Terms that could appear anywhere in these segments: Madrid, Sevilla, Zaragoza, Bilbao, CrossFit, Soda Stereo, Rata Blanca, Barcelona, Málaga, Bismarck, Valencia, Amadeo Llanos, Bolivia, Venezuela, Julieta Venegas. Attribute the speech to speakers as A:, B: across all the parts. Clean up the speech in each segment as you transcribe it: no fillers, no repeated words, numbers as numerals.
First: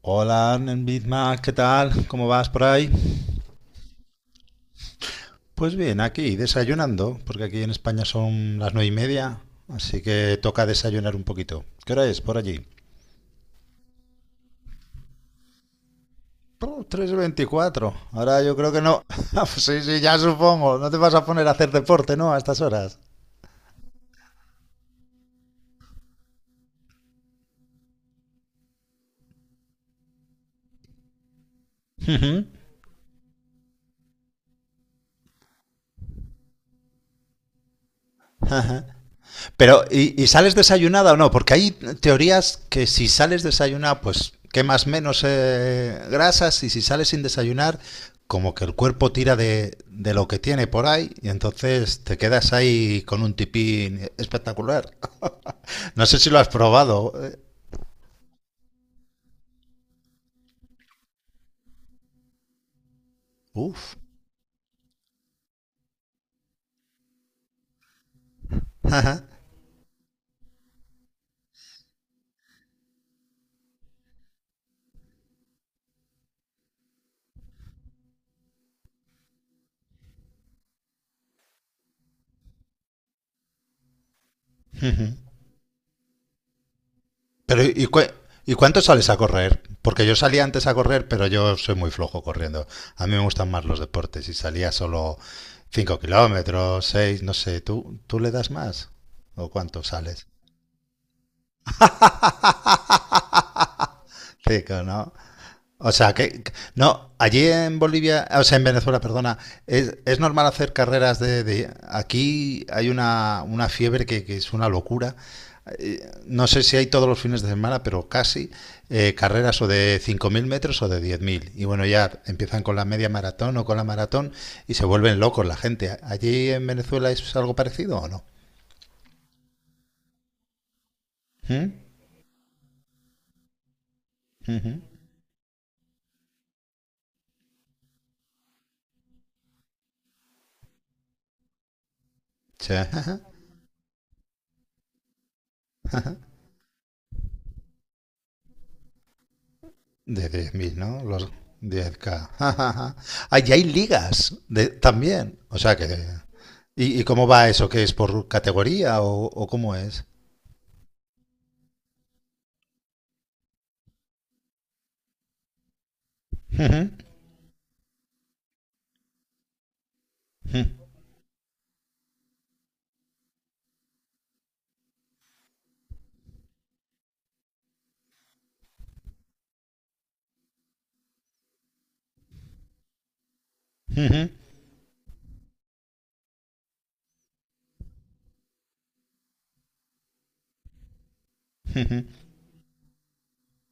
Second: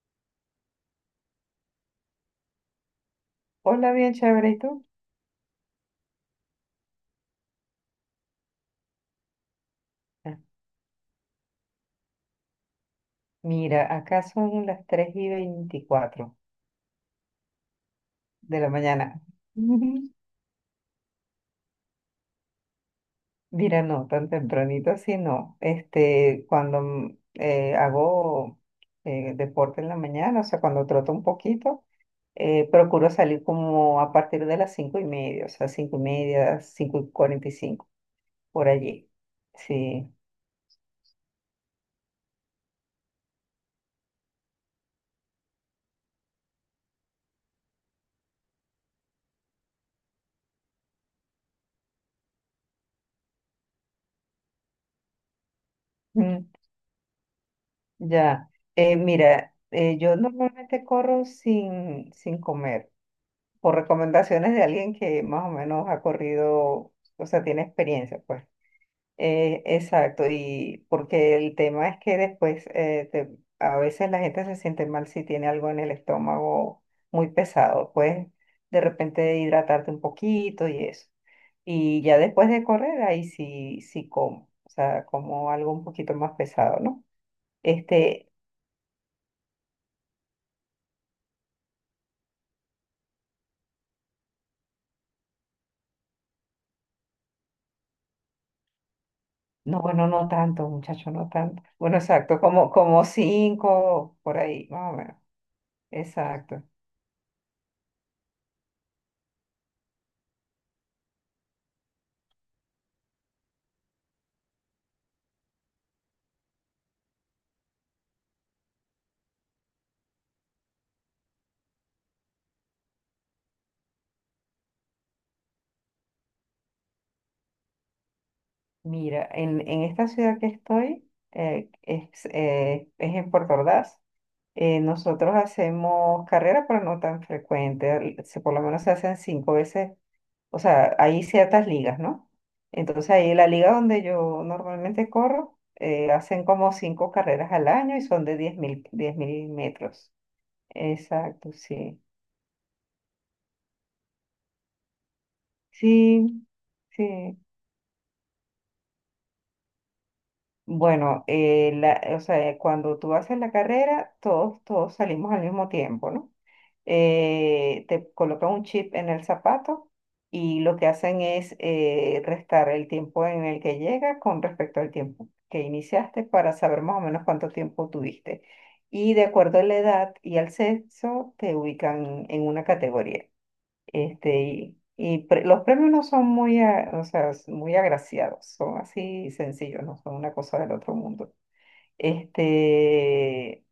A: Hola, Bismarck, ¿qué tal? ¿Cómo vas por ahí?
B: Hola, bien chévere, ¿y tú?
A: Pues bien, aquí desayunando, porque aquí en España son las 9:30, así que
B: Ah,
A: toca desayunar un poquito. ¿Qué hora es por allí?
B: mira, acá son las 3:24
A: Oh, 3:24. Ahora yo
B: de la
A: creo que no.
B: mañana.
A: Ah, pues sí, sí, ya supongo. No te vas a poner a hacer deporte, ¿no? A estas horas.
B: Mira, no, tan tempranito así no. Este, cuando hago deporte en la mañana, o sea, cuando troto un poquito,
A: Ujú.
B: procuro salir como a partir de las 5:30, o sea, 5:30, 5:45 por allí.
A: Pero,
B: Sí,
A: ¿y sales desayunada o no? Porque hay teorías que si sales desayunada, pues quemas menos grasas, y si sales sin desayunar, como que el cuerpo tira de lo que tiene por ahí, y entonces te quedas ahí con un tipín espectacular. No sé si lo has
B: mm,
A: probado.
B: ya. Mira, yo normalmente corro sin comer. Por
A: Uf.
B: recomendaciones de alguien que más o menos ha corrido, o sea, tiene experiencia, pues. Exacto, y porque el tema es que después a veces la gente se siente mal si tiene algo en el estómago muy pesado, pues de repente hidratarte un poquito y eso. Y ya después de correr, ahí sí, sí como, o sea, como algo un poquito más pesado, ¿no?
A: Pero
B: Este,
A: ¿y cuánto sales a correr? Porque yo salía antes a correr, pero yo soy muy flojo corriendo. A mí me gustan más los deportes y salía solo 5 kilómetros, 6, no sé. ¿Tú le das más? ¿O
B: no,
A: cuánto
B: bueno,
A: sales?
B: no tanto, muchacho, no tanto. Bueno, exacto, como, como cinco, por ahí,
A: Cinco,
B: más o
A: ¿no?
B: menos.
A: O sea, que...
B: Exacto.
A: No, allí en Bolivia, o sea, en Venezuela, perdona, es normal hacer carreras aquí hay una fiebre que es una locura. No sé si hay todos los fines de semana, pero casi, carreras o de 5.000 metros o de 10.000. Y bueno, ya empiezan con la media maratón o con la maratón, y se vuelven locos la gente. ¿Allí en Venezuela es algo parecido o no?
B: Mira, en esta ciudad que estoy,
A: ¿Mm?
B: es en Puerto Ordaz,
A: Ujú.
B: nosotros hacemos carreras, pero no tan frecuentes, por lo menos se hacen cinco veces, o sea, hay ciertas ligas, ¿no?
A: Sí.
B: Entonces ahí la liga donde yo normalmente corro, hacen como cinco carreras al año y son de diez mil metros.
A: De 10.000, ¿no? Los
B: Exacto,
A: diez
B: sí.
A: k Allí hay ligas también. O sea que...
B: Sí,
A: ¿Y cómo
B: sí.
A: va eso? ¿Qué es por categoría o cómo es?
B: Bueno, o sea, cuando tú haces la carrera, todos salimos al mismo tiempo, ¿no?
A: Ujú.
B: Te colocan un chip en el zapato y
A: Ujú.
B: lo que hacen es restar el tiempo en el que llega con respecto al tiempo que iniciaste para saber más o menos cuánto tiempo tuviste. Y de acuerdo a la edad y al sexo, te ubican en una categoría.
A: Ujú.
B: Este, los premios no son muy, o sea, muy agraciados, son así sencillos, no son una cosa del otro mundo. Este,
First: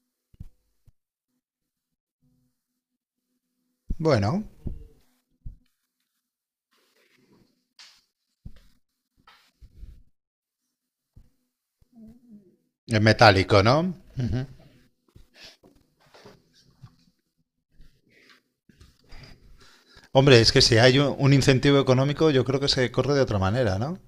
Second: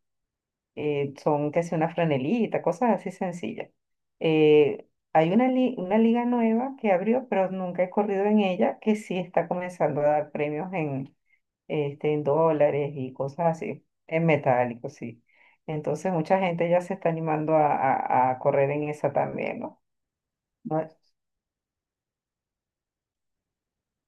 B: son casi una franelita, cosas así sencillas.
A: Bueno,
B: Eh, hay una liga nueva que abrió, pero nunca he corrido en ella, que sí está comenzando a dar premios en, en dólares
A: es
B: y cosas
A: metálico,
B: así,
A: ¿no?
B: en metálico, sí. Entonces mucha gente ya se está animando a correr en esa también, ¿no?
A: Hombre, es que si
B: ¿no?
A: hay un incentivo económico, yo creo que se corre de otra manera, ¿no?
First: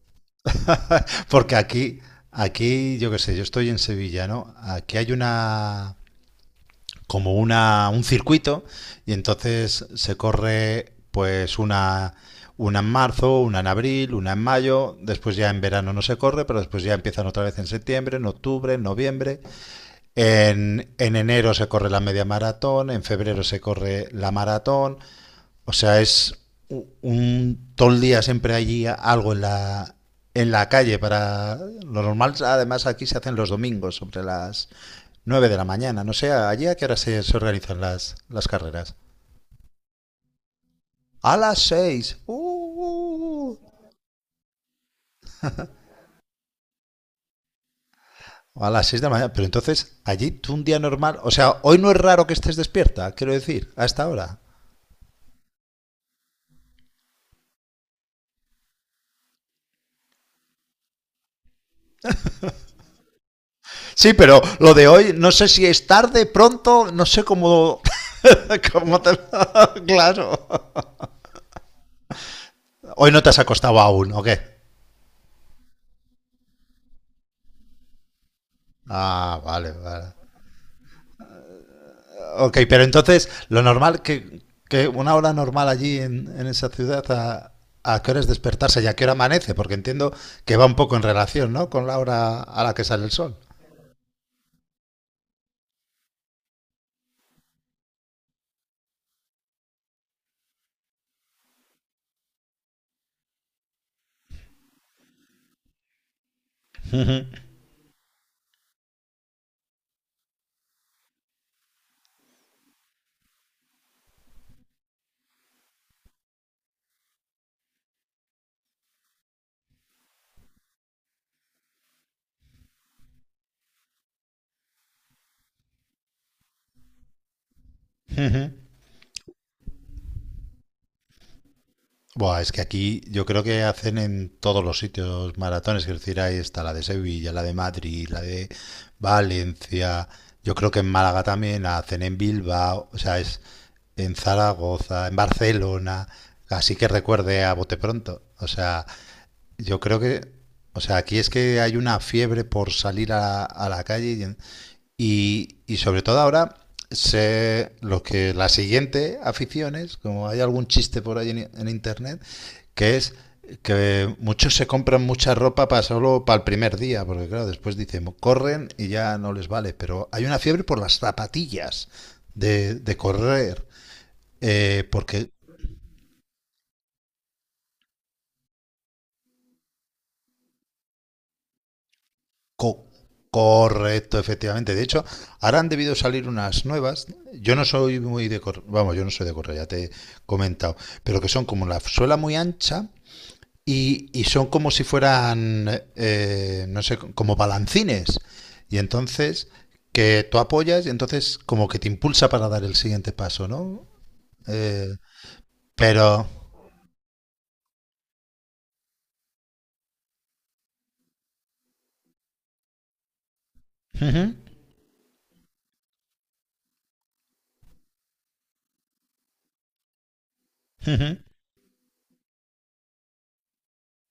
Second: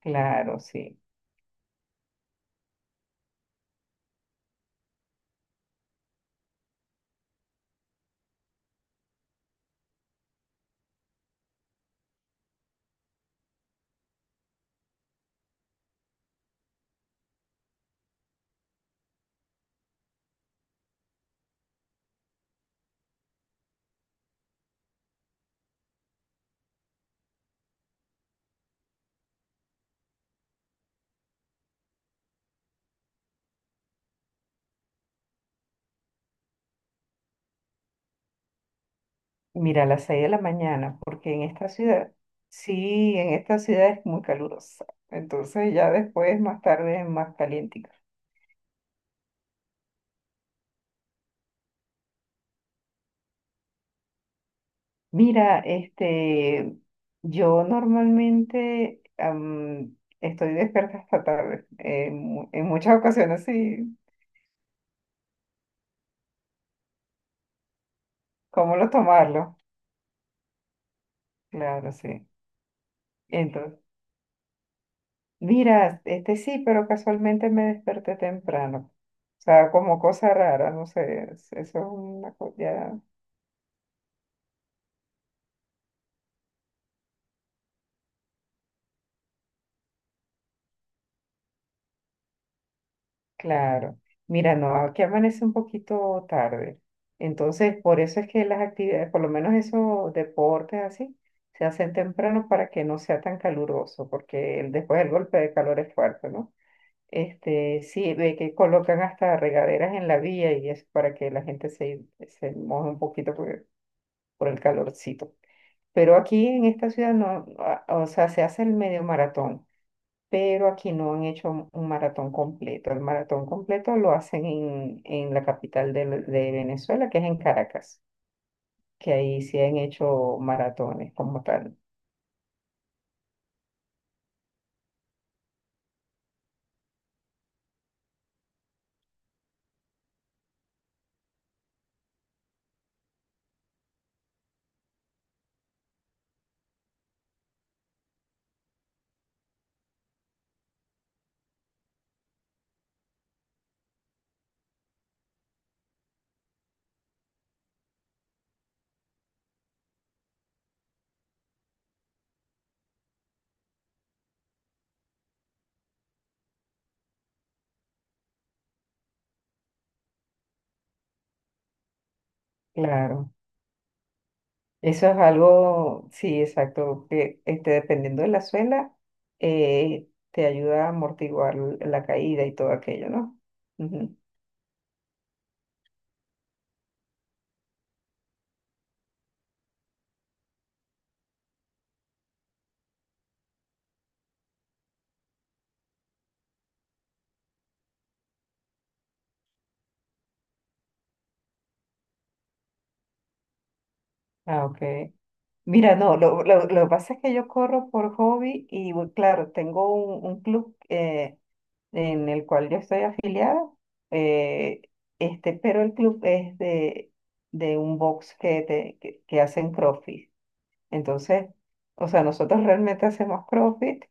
B: Claro, sí.
A: Porque aquí, yo qué sé, yo estoy en Sevilla, ¿no? Aquí hay una como una un circuito, y entonces se corre pues una en marzo, una en abril, una en mayo; después ya en verano no se corre, pero después ya empiezan otra vez en septiembre, en octubre, en noviembre, en enero se corre la media maratón, en febrero se corre la maratón. O sea, es un todo el día, siempre allí algo en la calle. Para lo normal, además, aquí se hacen los domingos sobre las 9 de la mañana. No sé allí a qué hora se organizan las carreras.
B: Mira, a las 6 de la mañana, porque
A: ¡A
B: en
A: las
B: esta ciudad,
A: 6! ¡Uh!
B: sí, en
A: Uh, uh.
B: esta ciudad es muy calurosa. Entonces ya después, más tarde, es más caliente.
A: A las seis de la mañana. Pero entonces allí, tú, un día normal, o sea, hoy no es raro que estés despierta, quiero decir, a esta hora.
B: Mira, este, yo normalmente estoy despierta hasta tarde. En muchas ocasiones, sí.
A: Sí, pero lo de hoy no sé si es tarde, pronto, no sé cómo
B: ¿Cómo lo
A: te...
B: tomarlo?
A: Claro.
B: Claro, sí.
A: Hoy no te has acostado
B: Entonces,
A: aún, ¿o qué?
B: mira, este sí, pero casualmente me desperté temprano.
A: Ah,
B: O
A: vale,
B: sea, como
A: vale.
B: cosa rara, no sé, eso es una cosa.
A: Ok, pero entonces, lo normal, que una hora normal allí en esa ciudad, a qué hora es despertarse y a qué hora amanece? Porque entiendo que va un poco en relación, ¿no? Con la hora a la que sale el sol.
B: Claro. Mira, no, aquí amanece un poquito tarde. Entonces, por eso es que las actividades, por lo menos esos deportes así, se hacen temprano para que no sea tan caluroso, porque después el golpe de calor es fuerte, ¿no?
A: Ujú,
B: Este, sí, ve que colocan hasta regaderas en la vía y es para que la gente se moje un poquito por el calorcito. Pero aquí en esta ciudad no, no, o sea, se hace el medio maratón, pero aquí no han hecho un maratón completo. El maratón completo lo hacen en la capital de Venezuela, que es en Caracas,
A: ujú.
B: que ahí sí han hecho maratones como tal.
A: Buah, es que aquí yo creo que hacen en todos los sitios maratones, es decir, ahí está la de Sevilla, la de Madrid, la de Valencia, yo creo que en Málaga también la hacen, en Bilbao, o sea, es en Zaragoza, en Barcelona, así que recuerde a bote pronto, o sea, yo creo que, o sea, aquí es que hay una fiebre por salir a la calle y sobre todo ahora los que la siguiente aficiones, como hay algún chiste por ahí en internet, que es que muchos se compran mucha ropa para, solo para el primer día, porque claro, después dicen, corren y ya no les vale, pero hay una fiebre por las zapatillas de
B: Claro,
A: correr,
B: eso es
A: porque...
B: algo, sí, exacto, que este, dependiendo de la suela, te ayuda a amortiguar la caída y todo
A: Co-
B: aquello, ¿no? Ujú.
A: correcto, efectivamente. De hecho, ahora han debido salir unas nuevas. Yo no soy muy de correr, vamos, yo no soy de correr, ya te he comentado, pero que son como la suela muy ancha, y son como si fueran, no sé, como balancines. Y entonces que tú apoyas y entonces como que te impulsa para dar el siguiente paso, ¿no?
B: Ah, ok.
A: Eh,
B: Mira, no,
A: pero...
B: lo que pasa es que yo corro por hobby y, bueno, claro, tengo un club, en el cual yo estoy afiliada,
A: Ujú,
B: eh, este, pero el club es de un box que hacen CrossFit.
A: ujú.
B: Entonces, o sea, nosotros realmente hacemos CrossFit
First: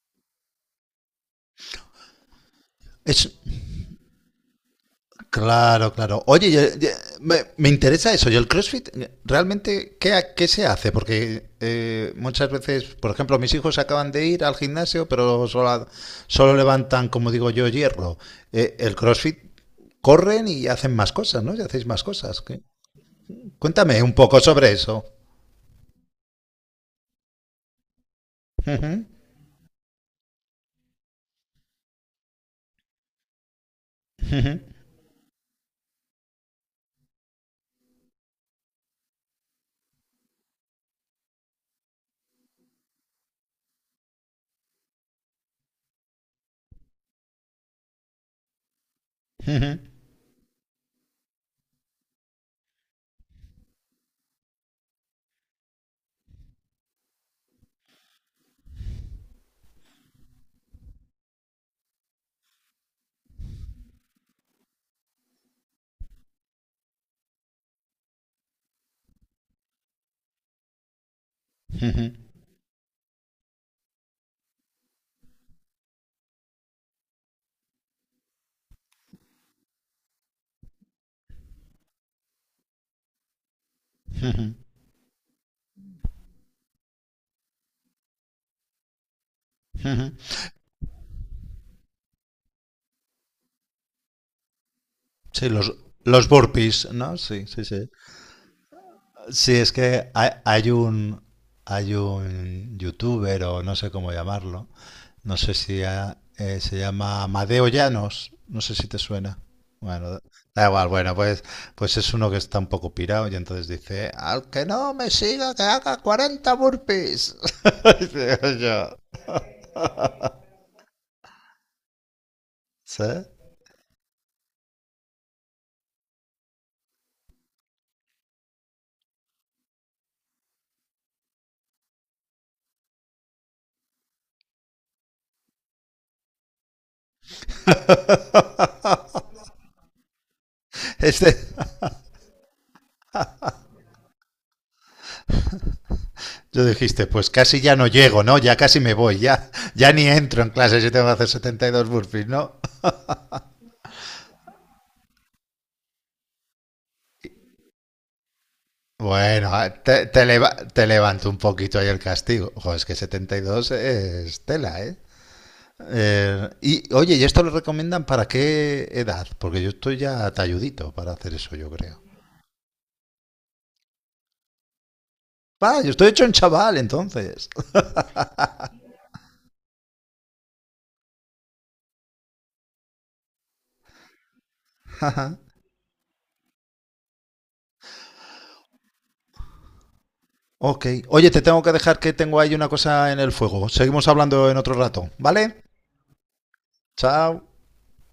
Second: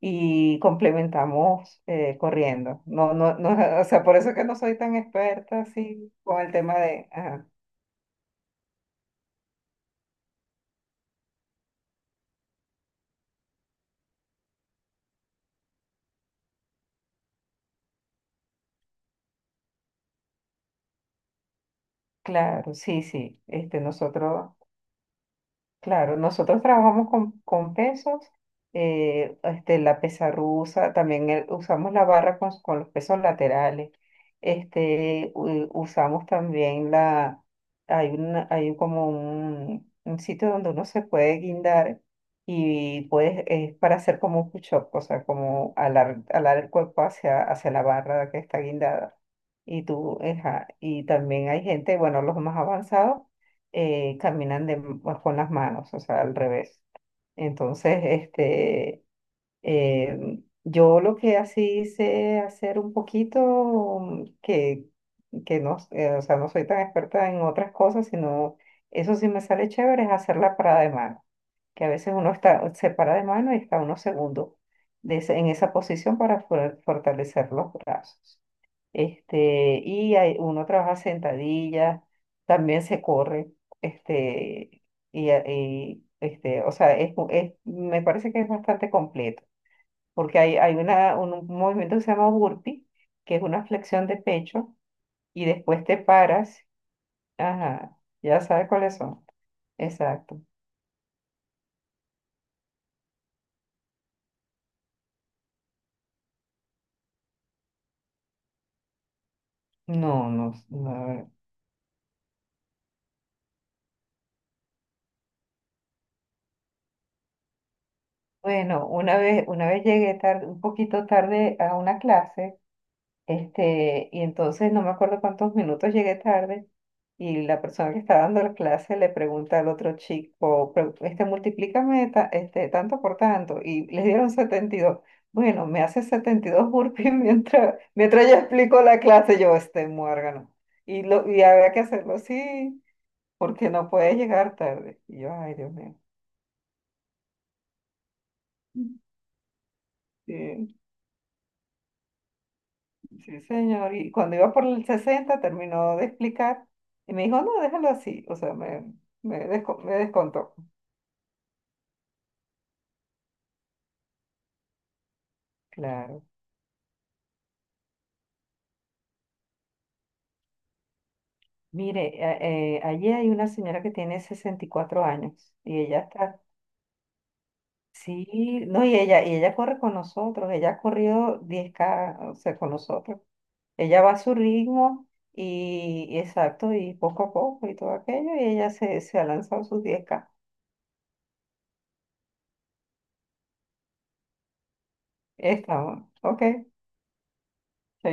B: y complementamos corriendo. No,
A: Es,
B: no, no, o sea, por eso que no soy tan experta
A: Claro,
B: así
A: claro.
B: con
A: Oye,
B: el tema de...
A: me,
B: Ajá.
A: me interesa eso. Yo el CrossFit, realmente, qué se hace? Porque muchas veces, por ejemplo, mis hijos acaban de ir al gimnasio, pero solo, solo levantan, como digo yo, hierro. El CrossFit corren y hacen más cosas, ¿no? Y hacéis más cosas.
B: Claro, sí, sí. Este,
A: Cuéntame un poco
B: nosotros.
A: sobre eso.
B: Claro, nosotros trabajamos con pesos,
A: Ujú,
B: este, la pesa rusa, también usamos la barra con los pesos laterales,
A: ujú,
B: este, usamos también hay como un sitio donde uno se puede guindar y puedes, es para hacer como un push-up, o sea, como alar, alar el cuerpo hacia, hacia la barra que está guindada.
A: ujú,
B: Y tú, ajá, y también hay gente, bueno, los más avanzados caminan con las manos, o sea, al revés. Entonces, este, yo lo que así sé hacer un poquito, que no, o sea, no soy tan experta en otras cosas, sino eso sí me sale chévere, es hacer la parada de mano, que a
A: ujú,
B: veces uno está, se para de mano y está unos segundos en esa posición para fortalecer los brazos. Este, y uno trabaja sentadillas, también se corre,
A: ujú,
B: este, este, o sea, me parece que es bastante completo,
A: ujú.
B: porque hay un movimiento que se llama burpee, que es una flexión de pecho, y
A: Sí, los,
B: después te
A: los
B: paras,
A: burpees, ¿no? Sí, sí, sí.
B: ajá, ya sabes cuáles son,
A: Sí, es que hay,
B: exacto.
A: hay un youtuber o no sé cómo llamarlo, no sé si se llama Amadeo Llanos, no sé si te suena. Bueno,
B: No, no,
A: da
B: no.
A: igual, bueno,
B: No.
A: pues es uno que está un poco pirado y entonces dice, al que no me siga que haga 40 burpees. Dice,
B: Bueno,
A: yo,
B: una vez llegué tarde, un poquito tarde a una clase.
A: ¿sí?
B: Este, y entonces no me acuerdo cuántos minutos llegué tarde y la persona que estaba dando la clase le pregunta al otro chico: Este, multiplícame este, tanto por tanto", y le dieron 72. Bueno, me hace 72 burpees mientras yo explico la clase, yo este muérgano. Y, lo,
A: Este-
B: y había que hacerlo así porque no puede llegar tarde. Y yo, ay, Dios mío.
A: yo dijiste, pues casi ya no llego, ¿no? Ya casi me voy, ya ni entro en clase
B: Sí.
A: si tengo que hacer 72 burpees, ¿no?
B: Sí, señor. Y cuando iba por el 60 terminó de explicar y me dijo, no, déjalo así. O sea,
A: Bueno, a-
B: me
A: te, te, leva-
B: descontó.
A: te levanto un poquito ahí el castigo. Ojo, es que 72 es tela, ¿eh?
B: Claro.
A: Y oye, ¿y esto lo recomiendan para qué edad? Porque yo estoy ya talludito para hacer eso, yo creo.
B: Mire, allí hay una señora que tiene 64 años
A: Ah,
B: y
A: yo
B: ella
A: estoy hecho un
B: está,
A: chaval, entonces.
B: sí, no, y ella corre con nosotros, ella ha corrido 10K, o sea, con nosotros. Ella va a su ritmo
A: Ajá.
B: y exacto, y poco a poco y todo aquello, y ella se ha lanzado sus 10K.
A: Ok. Oye, te tengo que dejar que tengo ahí una cosa en el fuego. Seguimos hablando en otro rato, ¿vale?
B: Está, bueno. Ok,
A: Chao.
B: chaito.